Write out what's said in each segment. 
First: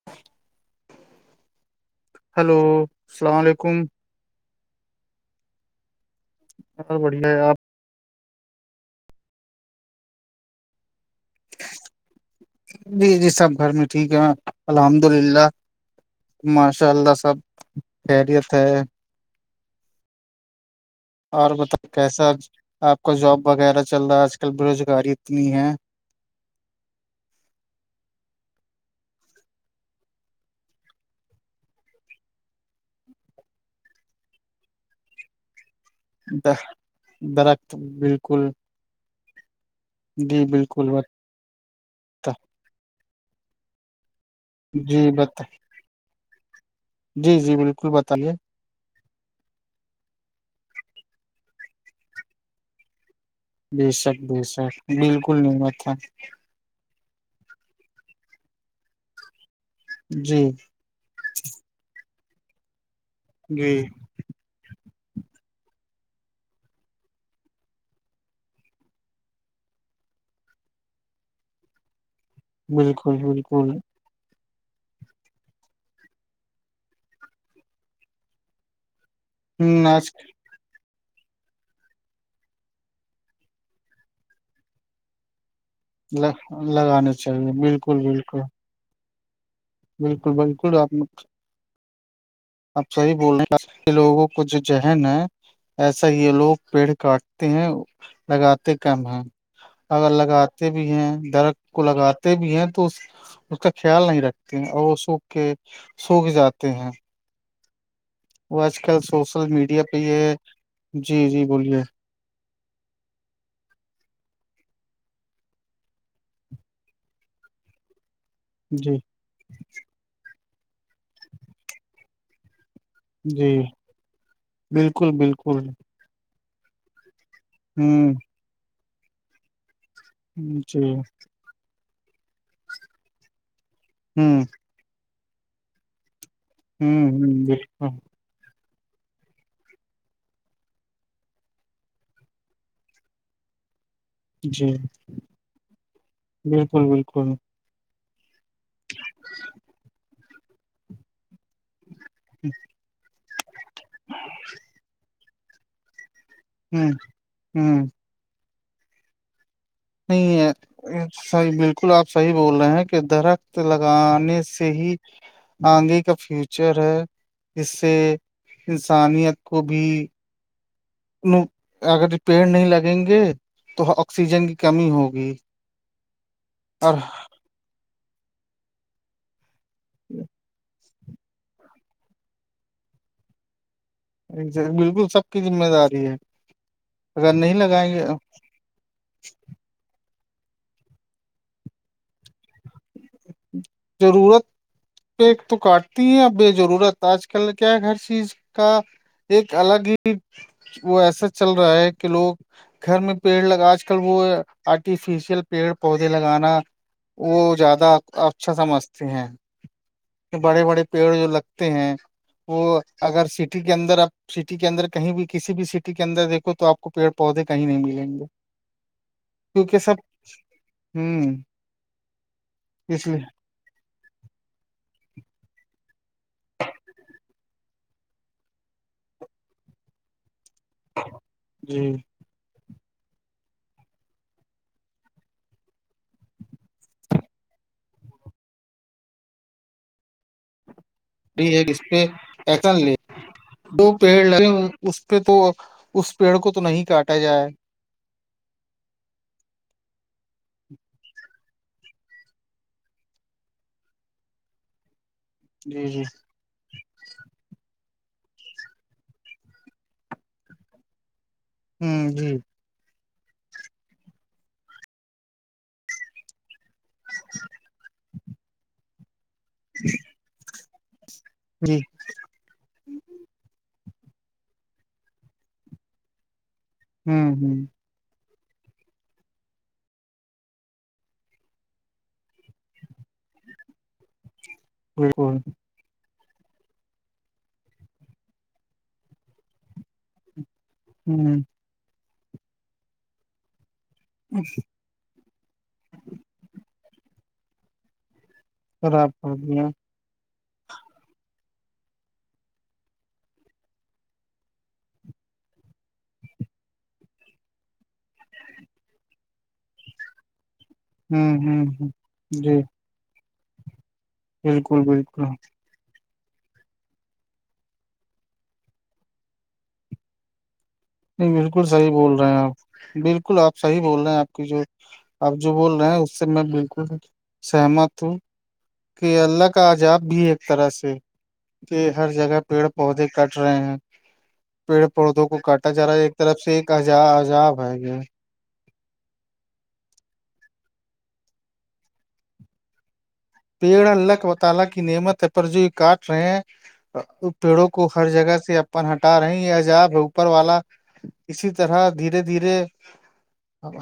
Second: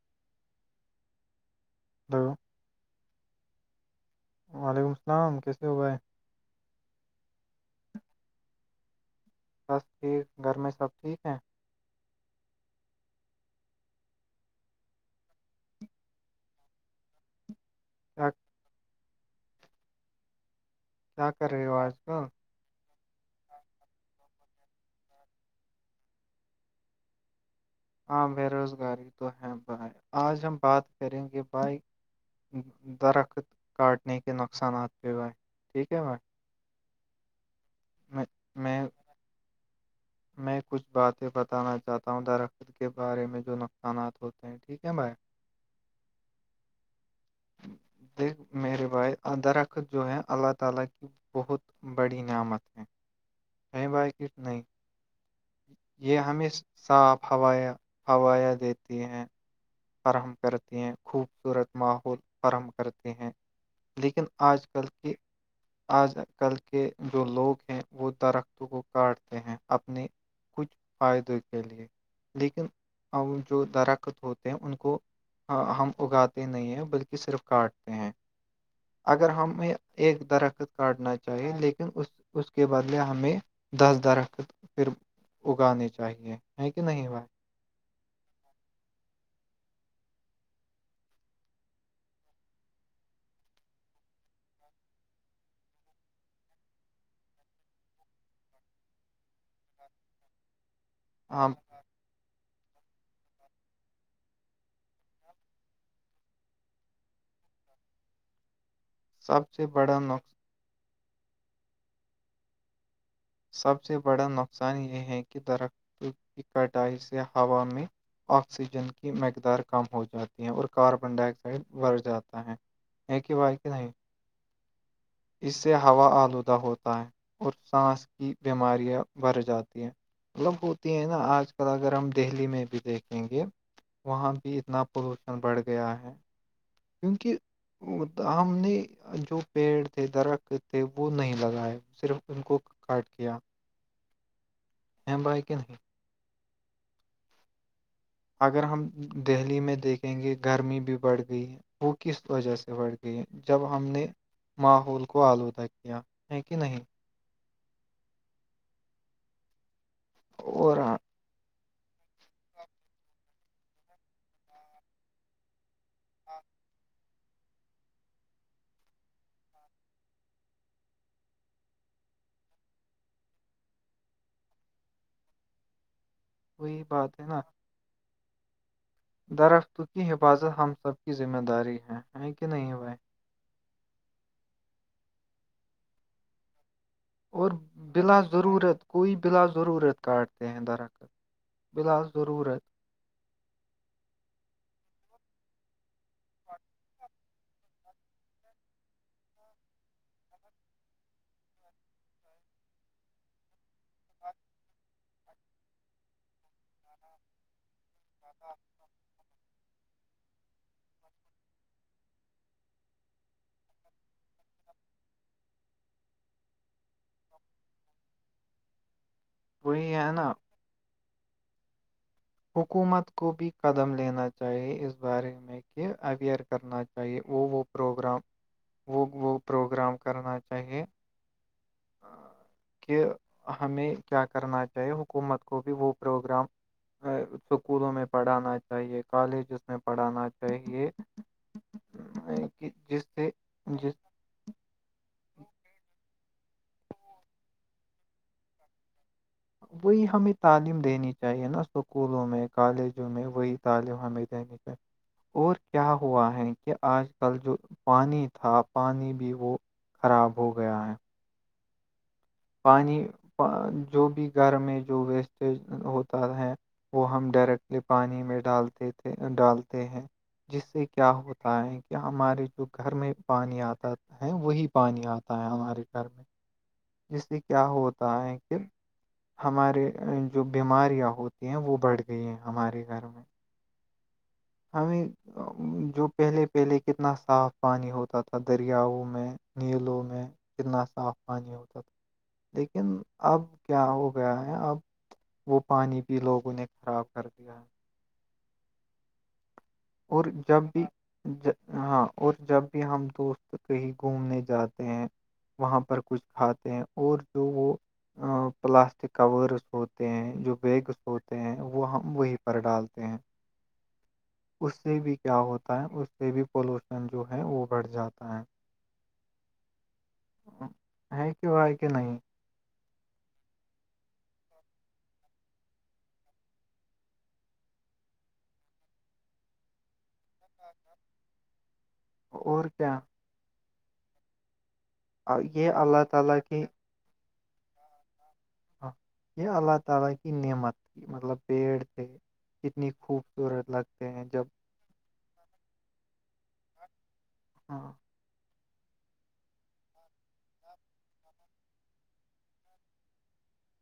وو hello hello السلام علیکم وعلیکم السلام کیسے ہو بھائی بہت بڑھیا آپ بس ٹھیک گھر میں سب ٹھیک ہیں جی جی سب گھر میں ٹھیک ہے الحمد للہ ماشاء اللہ سب کیا خیریت ہے کیا اور کر رہے بت ہو آج کل کیسا آپ کو جاب وغیرہ چل رہا ہے آج کل بےروزگاری اتنی ہے عام بے روزگاری تو ہے بائی آج ہم بات کریں گے بائک درخت کاٹنے کے نقصانات پہ ہو ہے ٹھیک ہے بھائی درخت میں بالکل میں جی بالکل سے بتانا چاہتا ہوں بتا درخت کے بارے میں جو نقصانات ہوتے ہیں ٹھیک ہے جی بھائی بتا جی جی بالکل بتائیے دیکھ میرے بھائی اندر رکھ جو ہے اللہ تعالی بہت بڑی نعمت ہیں بے شک بے شک بالکل نہیں تھا یہ ہمیں صاف ہوائیاں ہوائیاں دیتی ہیں فراہم جی کرتی ہیں خوبصورت ماحول فراہم کرتے ہیں جی لیکن آج کل کی آج کل کے جو لوگ ہیں وہ درختوں کو کاٹتے ہیں اپنی کچھ فائدے کے لئے لیکن بالکل اب جو بالکل درخت ہوتے ہیں ان کو ہم اگاتے نہیں ہیں بلکہ صرف کاٹتے ہیں اگر ہمیں ناچ ایک درخت کاٹنا چاہیے لیکن اس اس کے بدلے ہمیں دس درخت پھر اگانے ج ل لگانے چاہیے بالکل بالکل بالکل بالکل آپ اب سحیح بول رہے لوگوں کو جو ذہن ہے ایسا یہ لوگ پیڑ کاٹتے ہیں لگاتے کم ہیں اگر لگاتے بھی ہیں ہاں درخت کو لگاتے بھی ہیں تو اس اس کا خیال نہیں رکھتے ہیں اور وہ سوکھ کے سوکھ جاتے ہیں وہ آج کل سب سوشل سے میڈیا پہ بڑا یہ نق جی جی بولیے سب سے بڑا نقصان یہ ہے کہ درختوں کی کٹائی سے ہوا میں آکسیجن جی کی مقدار کم ہو جاتی ہے اور کاربن ڈائی آکسائڈ بڑھ جاتا ہے یہ کہ ب جی ہے کہ نہیں بالکل بالکل اس سے ہوا آلودہ ہوتا ہے اور سانس ہوں کی بیماریاں بڑھ جاتی ہیں مطلب جی ہوتی ہوں ہے نا آج کل اگر ہم دہلی میں بھی دیکھیں گے وہاں ہوں بھی اتنا پولوشن بڑھ گیا ہے ہ کیونکہ بالکل ہم نے جو پیڑ تھے درخت تھے وہ نہیں لگائے صرف ان کو کاٹ کیا جی ہمم بائےیکن نہیں ہی بالکل بالکل اگر ہم دہلی میں دیکھیں گے گرمی بھی بڑھ گئی ہے وہ کس وجہ سے بڑھ گئی گئی جب ہم نے ماحول کو آلودہ کیا ہے کہ نہیں ہوں ہوں نہیں اور ہے صحیح بالکل آپ صحیح بول رہے ہیں کہ درخت لگانے سے ہی آنگے کا فیوچر ہے اس سے انسانیت کو بھی اگر پیڑ نہیں لگیں گے تو آکسیجن کی کمی ہوگی وہی اور بات ہے نا درخت کی حفاظت ہم سب کی ذمہ داری ہے ہے کہ نہیں بھائی بالکل سب کی ذمہ داری ہے اگر اور نہیں لگائیں گے بلاس ضرورت کوئی بلا ضرورت کاٹتے ہیں درخکت بلا ضرورت ضرورت پ تو کاٹتی ہیں اب بے ضرورت آج کل کیا ہر چیز کا ایک الگ ہی وہ ایسا چل رہا ہے کہ لوگ گھر میں پیڑ لگ آج کل وہ آرٹیفیشیل پیڑ پودے لگانا وہ زیادہ اچھا سمجھتے ہیں کہ بڑے بڑے پیڑ جو لگتے ہیں وہ اگر سٹی کے اندر اب سٹی کے اندر کہیں بھی کسی بھی سٹی کے اندر دیکھو تو آ کو پیڑ پودے کہیں نہیں ملیں گے کیونکہ وہی سب ہے نا ہوں اس حکومت لیے کو بھی قدم لینا چاہیے اس بارے میں کہ اویئر کرنا چاہیے وہ وہ پروگرام وہ وہ پروگرام کرنا چاہیے جی کہ ہمیں کیا کرنا چاہیے حکومت کو بھی وہ پروگرام اسکولوں میں پڑھانا چاہیے کالجز میں پڑھانا چاہیے ہے جس پہ کہ ایکشن لے جس سے دو جس پیڑ لگ اس پہ تو اس پیڑ کو تو نہیں کاٹا جائے وہی ہمیں تعلیم دینی چاہیے نا اسکولوں میں کالجوں میں وہی تعلیم ہمیں دینی چاہیے اور جی کیا جی ہوا ہے کہ آج کل جو پانی تھا پانی بھی وہ خراب ہو گیا ہے ہوں جی پانی جو بھی گھر میں جو ویسٹیج ہوتا ہے وہ ہم ڈائریکٹلی پانی میں ڈالتے تھے ڈالتے ہیں جس سے کیا ہوتا جی ہے کہ ہمارے جو گھر میں پانی آتا ہے وہی پانی آتا ہے ہمارے گھر میں ہ جس سے ہ کیا ہوتا ہے کہ ہمارے جو بیماریاں ہوتی ہیں وہ بڑھ گئی ہیں ہمارے گھر میں ہمیں بالکل جو پہلے پہلے کتنا صاف پانی ہوتا تھا دریاؤں میں نیلوں میں کتنا صاف ہ پانی ہوتا تھا لیکن اب کیا ہو گیا ہے اب وہ پانی بھی لوگوں نے خراب کر دیا ہے خراب ہوڑ دیا اور جب بھی ج ہاں اور جب بھی ہم دوست کہیں گھومنے جاتے ہیں وہاں پر کچھ کھاتے ہیں اور جو وہ پلاسٹک کورس ہوتے ہیں جو بیگس ہوں ہوتے ہیں ہوں ہ وہ ہم وہی جی پر ڈالتے کہ اس بالکل سے بھی بالکل کیا ہوتا ہے اس سے بھی پولوشن جو ہے وہ بڑھ جاتا ہے ہاں نہیں بالکل صحیح بول رہے ہیں آپ بالکل آپ صحیح بول رہے ہیں آپ کی جو آپ جو بول رہے ہیں اس سے میں بالکل سہمت ہوں کہ اللہ کا عجاب بھی ایک طرح سے کہ ہر جگہ اور پیڑ کیا پودے کٹ رہے ہیں پیڑ پودوں کو آ، کٹ یہ اللہ تعالی کی ع عجاب ہے گیا یہ اللہ تعالی کی نعمت تھی مطلب پیڑ تھے کتنی خوبصور پیڑا لک و تعالی کی نعمت ہے پر جو یہ کاٹ رہے ہیں پیڑوں کو ہاں ہر جگہ سے ہٹا رہے ہیں یہ عجاب ہے اوپر والا اسی طرح دھیرے دھیرے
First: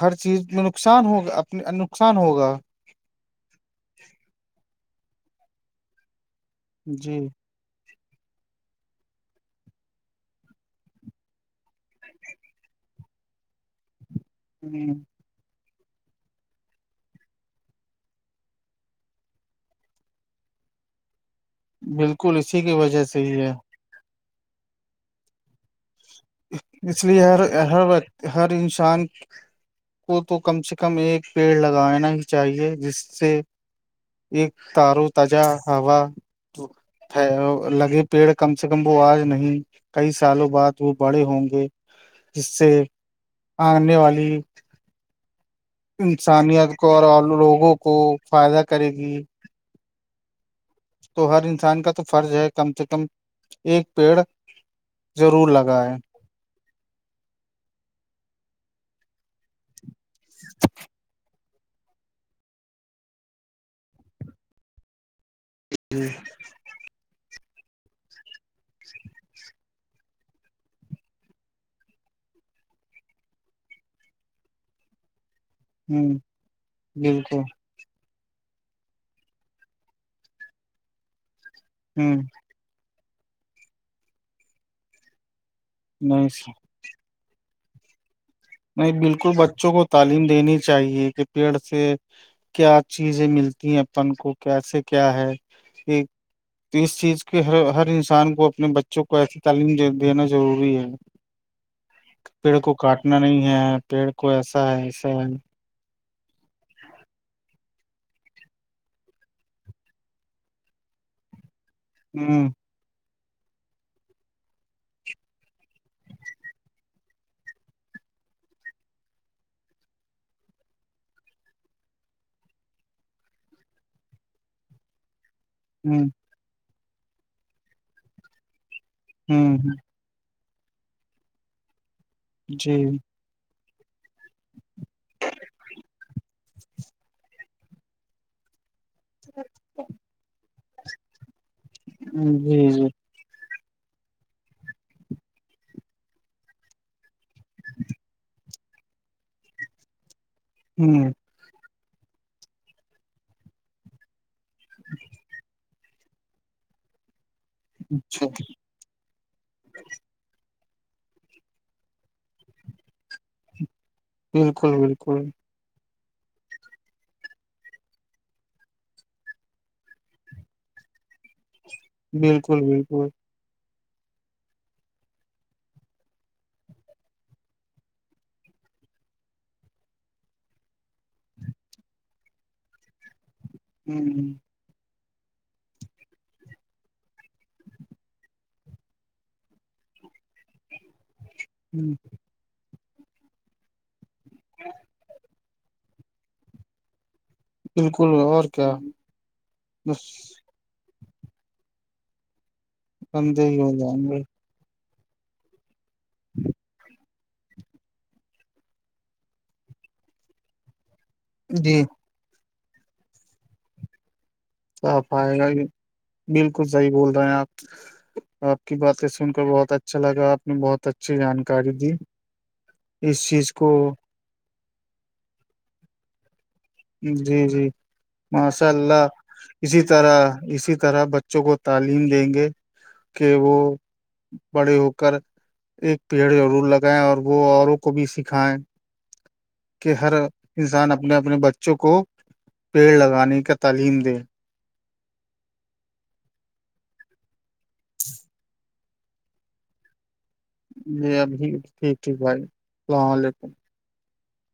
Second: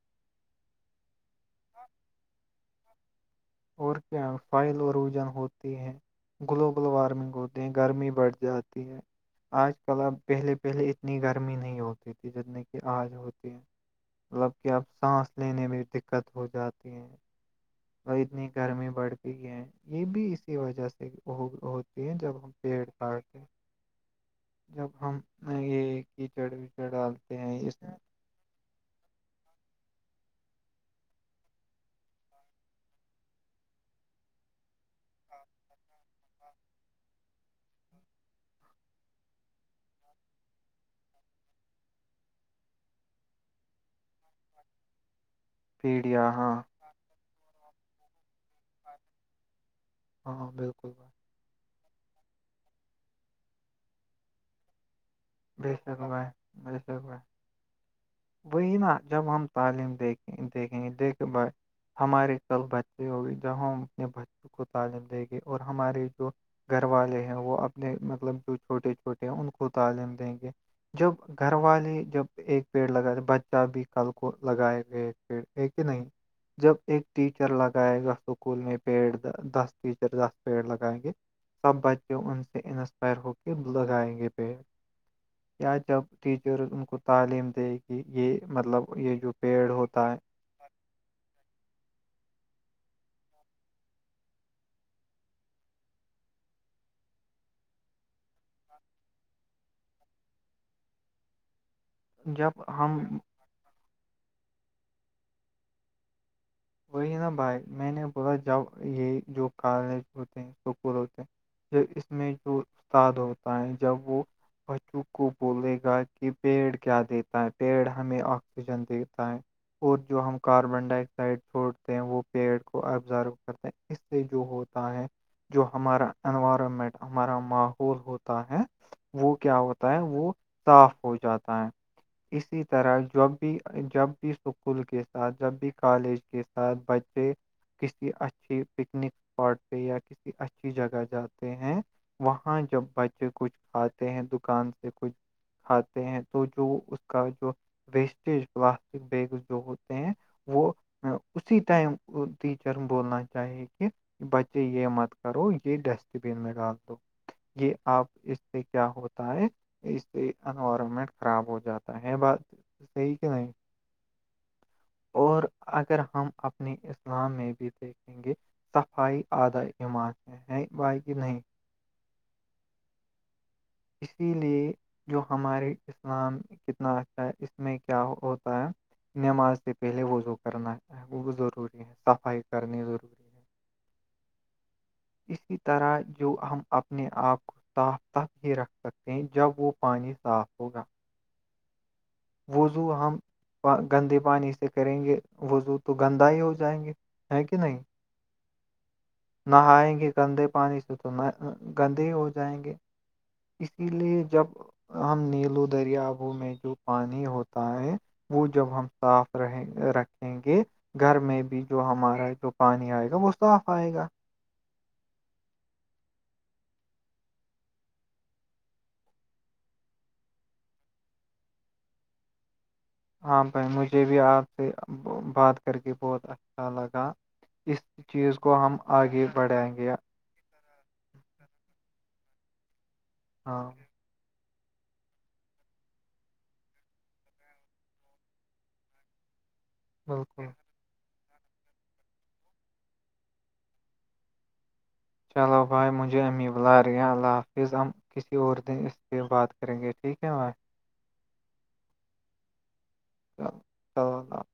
ہر چیز میں نقصان ہوگا اپ نقصان ہوگا اور کیا فائل اوروجن ہوتے ہیں گلوبل جی وارمنگ ہوتی گرمی بڑھ جاتی ہے آج کل اب پہلے پہلے اتنی گرمی نہیں ہوتی تھی جتنے کہ آج ہوتی ہے مطلب کہ اب ہوں سانس لینے میں دقت ہو جاتی ہے اور اتنی گرمی بڑھ گئی ہے یہ بھی اسی وجہ سے ہو ہوتی ہیں بالکل جب ہم اسی کی پیڑ وجہ سے کاڑتے ہی ہیں ہے جب ہم یہ کیچڑ وچڑ اس لیے ڈالتے ہر ہیں اس ہر وقت ہر انسان کو تو کم سے کم ایک پیڑ لگانا ہی چاہیے جس سے ایک تارو تجا ہوا لگے پیڑ کم سے کم وہ آج نہیں کئی سالوں بعد وہ بڑے ہوں گے جس سے آگنے والی پیڑیا ہاں انسانیت کو اور لوگوں کو فائدہ کرے گی ہاں بالکل بھائی تو ہر انسان کا تو فرض ہے کم سے کم ایک پیڑ ضرور بے لگا ہے شک بھائی بے شک بھائی وہی نا جب ہم تعلیم دیکھیں دیکھیں گ دیکھ ب ہماریے کل بچے ہوگی جب ہم اپنے بچوں کو تعلیم دیں گے اور ہماراری جی جو گھر والے ہیں وہ اپنے مطلب جو چھوٹے چھوٹے ہیں ان کو تعلیم دیں گے جب گھر والے جب ایک پیڑ لگات تھے بچہ بھی کل کو لگائے گئے تھ پڑ ایک ہی نہیں ہوں جب ایک بالکل ٹیچر ل کے گائے گا اسکول میں پیڑ دس ٹیچر دس پیڑ لگائیں گے سب بچے ہوں ان سے انسپائر ہو کے لگائیں گے پیڑ یا جب نہیں ٹیچر ان کو تعلیم دے کہ یہ مطلب نہیں یہ جو بالکل پیڑ بچوں کو ہوتا تعلیم دینی چاہیے کہ پیڑ سے کیا چیزیں ملتی ہیں اپن کو کیسے کیا ہے ایک تو اس چیز کے ہر ہر انسان کو اپنے بچوں کو ایسی تعلیم دینا ضروری ہے [inaudible] ہے پیڑ جب کو ہم کاٹنا نہیں ہے پیڑ کو ایسا ہے ایسا ہے وہی نا بھائی میں نے بولا جب یہ جو کالج ہوتے ہیں سکول ہوتے جو اس میں ہوں جو استاد ہوتا ہے جب وہ بچوں کو بولے گا کہ پیڑ کیا دیتا ہے پیڑ ہمیں آکسیجن دیتا ہے اور جو ہم کاربن ڈائی آکسائڈ چھوڑتے ہیں وہ پیڑ کو ابزرو کرتے ہیں اس سے جو ہوتا ہے جو ہ ہمارا انوائرمنٹ ہمارا ماحول ہوتا ہے وہ ہوں کیا ہوتا ہے وہ صاف ہو جاتا ہے اسی جی طرح جب بھی جب بھی اسکول کے ساتھ جب بھی کالج کے ساتھ بچے کسی اچھی پکنک اسپاٹ پہ یا کسی اچھی جگہ جاتے ہیں وہاں جی جب جی بچے کچھ کھاتے ہیں دکان سے کچھ کھاتے ہیں تو جو اس کا جو ویسٹیج پلاسٹک بیگ جو ہوتے ہیں وہ ہ اسی ٹائم ٹیچر بولنا چاہیے کہ بچے یہ مت کرو یہ ڈسٹ بین میں ڈال دو یہ آپ اچھا اس سے کیا ہوتا ہے اس سے انوائرمنٹ خراب ہو جاتا ہے بات صحی کہ نہیں بالکل بالکل اور اگر ہم اپنی اسلام میں بھی دیکھیں گے صفائی آدھا ایمان ہے ہے بھالی کی نہیں بالکل بالکل اسی لیے جو ہماراریے اسلام کتنا اچھا ہے اس میں کیا ہوتا ہے نماز سے پہلے وضو کرنا وہ ضروری ہے صفائی کرنی ضروری ہے ہمم اسی طرح جو ہم اپنے آپ کو صاف تک ہی رکھ سکتے ہیں جب وہ پانی صاف ہوگا ہمم وضو ہم گندے پانی سے کریں گے وزوں تو گندا ہی ہو جائیں گے ہے کہ نہیں کل اور کیا نہائیں بس گے گندے پانی سے تو نہ گندے ہی ہو جائیں گے بندے ہی ہو اسی جائیں لیے گے جب ہم نیلو دریابو میں جو پان ہوتا ہے وہ جب ہم صاف رہیں رکھیں گے گھر میں بھی جی جو ہمارا جو پانی آئے گا وہ صاف آئے گا صاف آئے گا یہ بالکل صحیح بول رہے ہیں آپ آپ کی باتیں سن کر بہت اچھا لگا آپ نے بہت اچھی جانکاری دی اس ہاں چیز بھائی کو مجھے بھی آپ سے بات کر کے بہت ا جی جی ماشاء ہم اللہ آگے بڑھائیں اسی گے طرح اسی طرح بچوں کو تعلیم دیں گے کہ وہ ہاں بڑے ہو کر ایک پیڑ ضرور لگائےیں اور وہ اوروں کو بھی سکھائے کہ ہر بالکل انسان اپنے اپنے بچوں کو پیڑ لگانے کا تعلیم دے چلو بھائی مجھے امی بلا رہیا اللہ حافظ کسی اور دن اس پہ بات کریں گے ٹھیک ہے بھائی جی ابھی ٹھیک ٹھیک بھائی اللام علیکم آ أ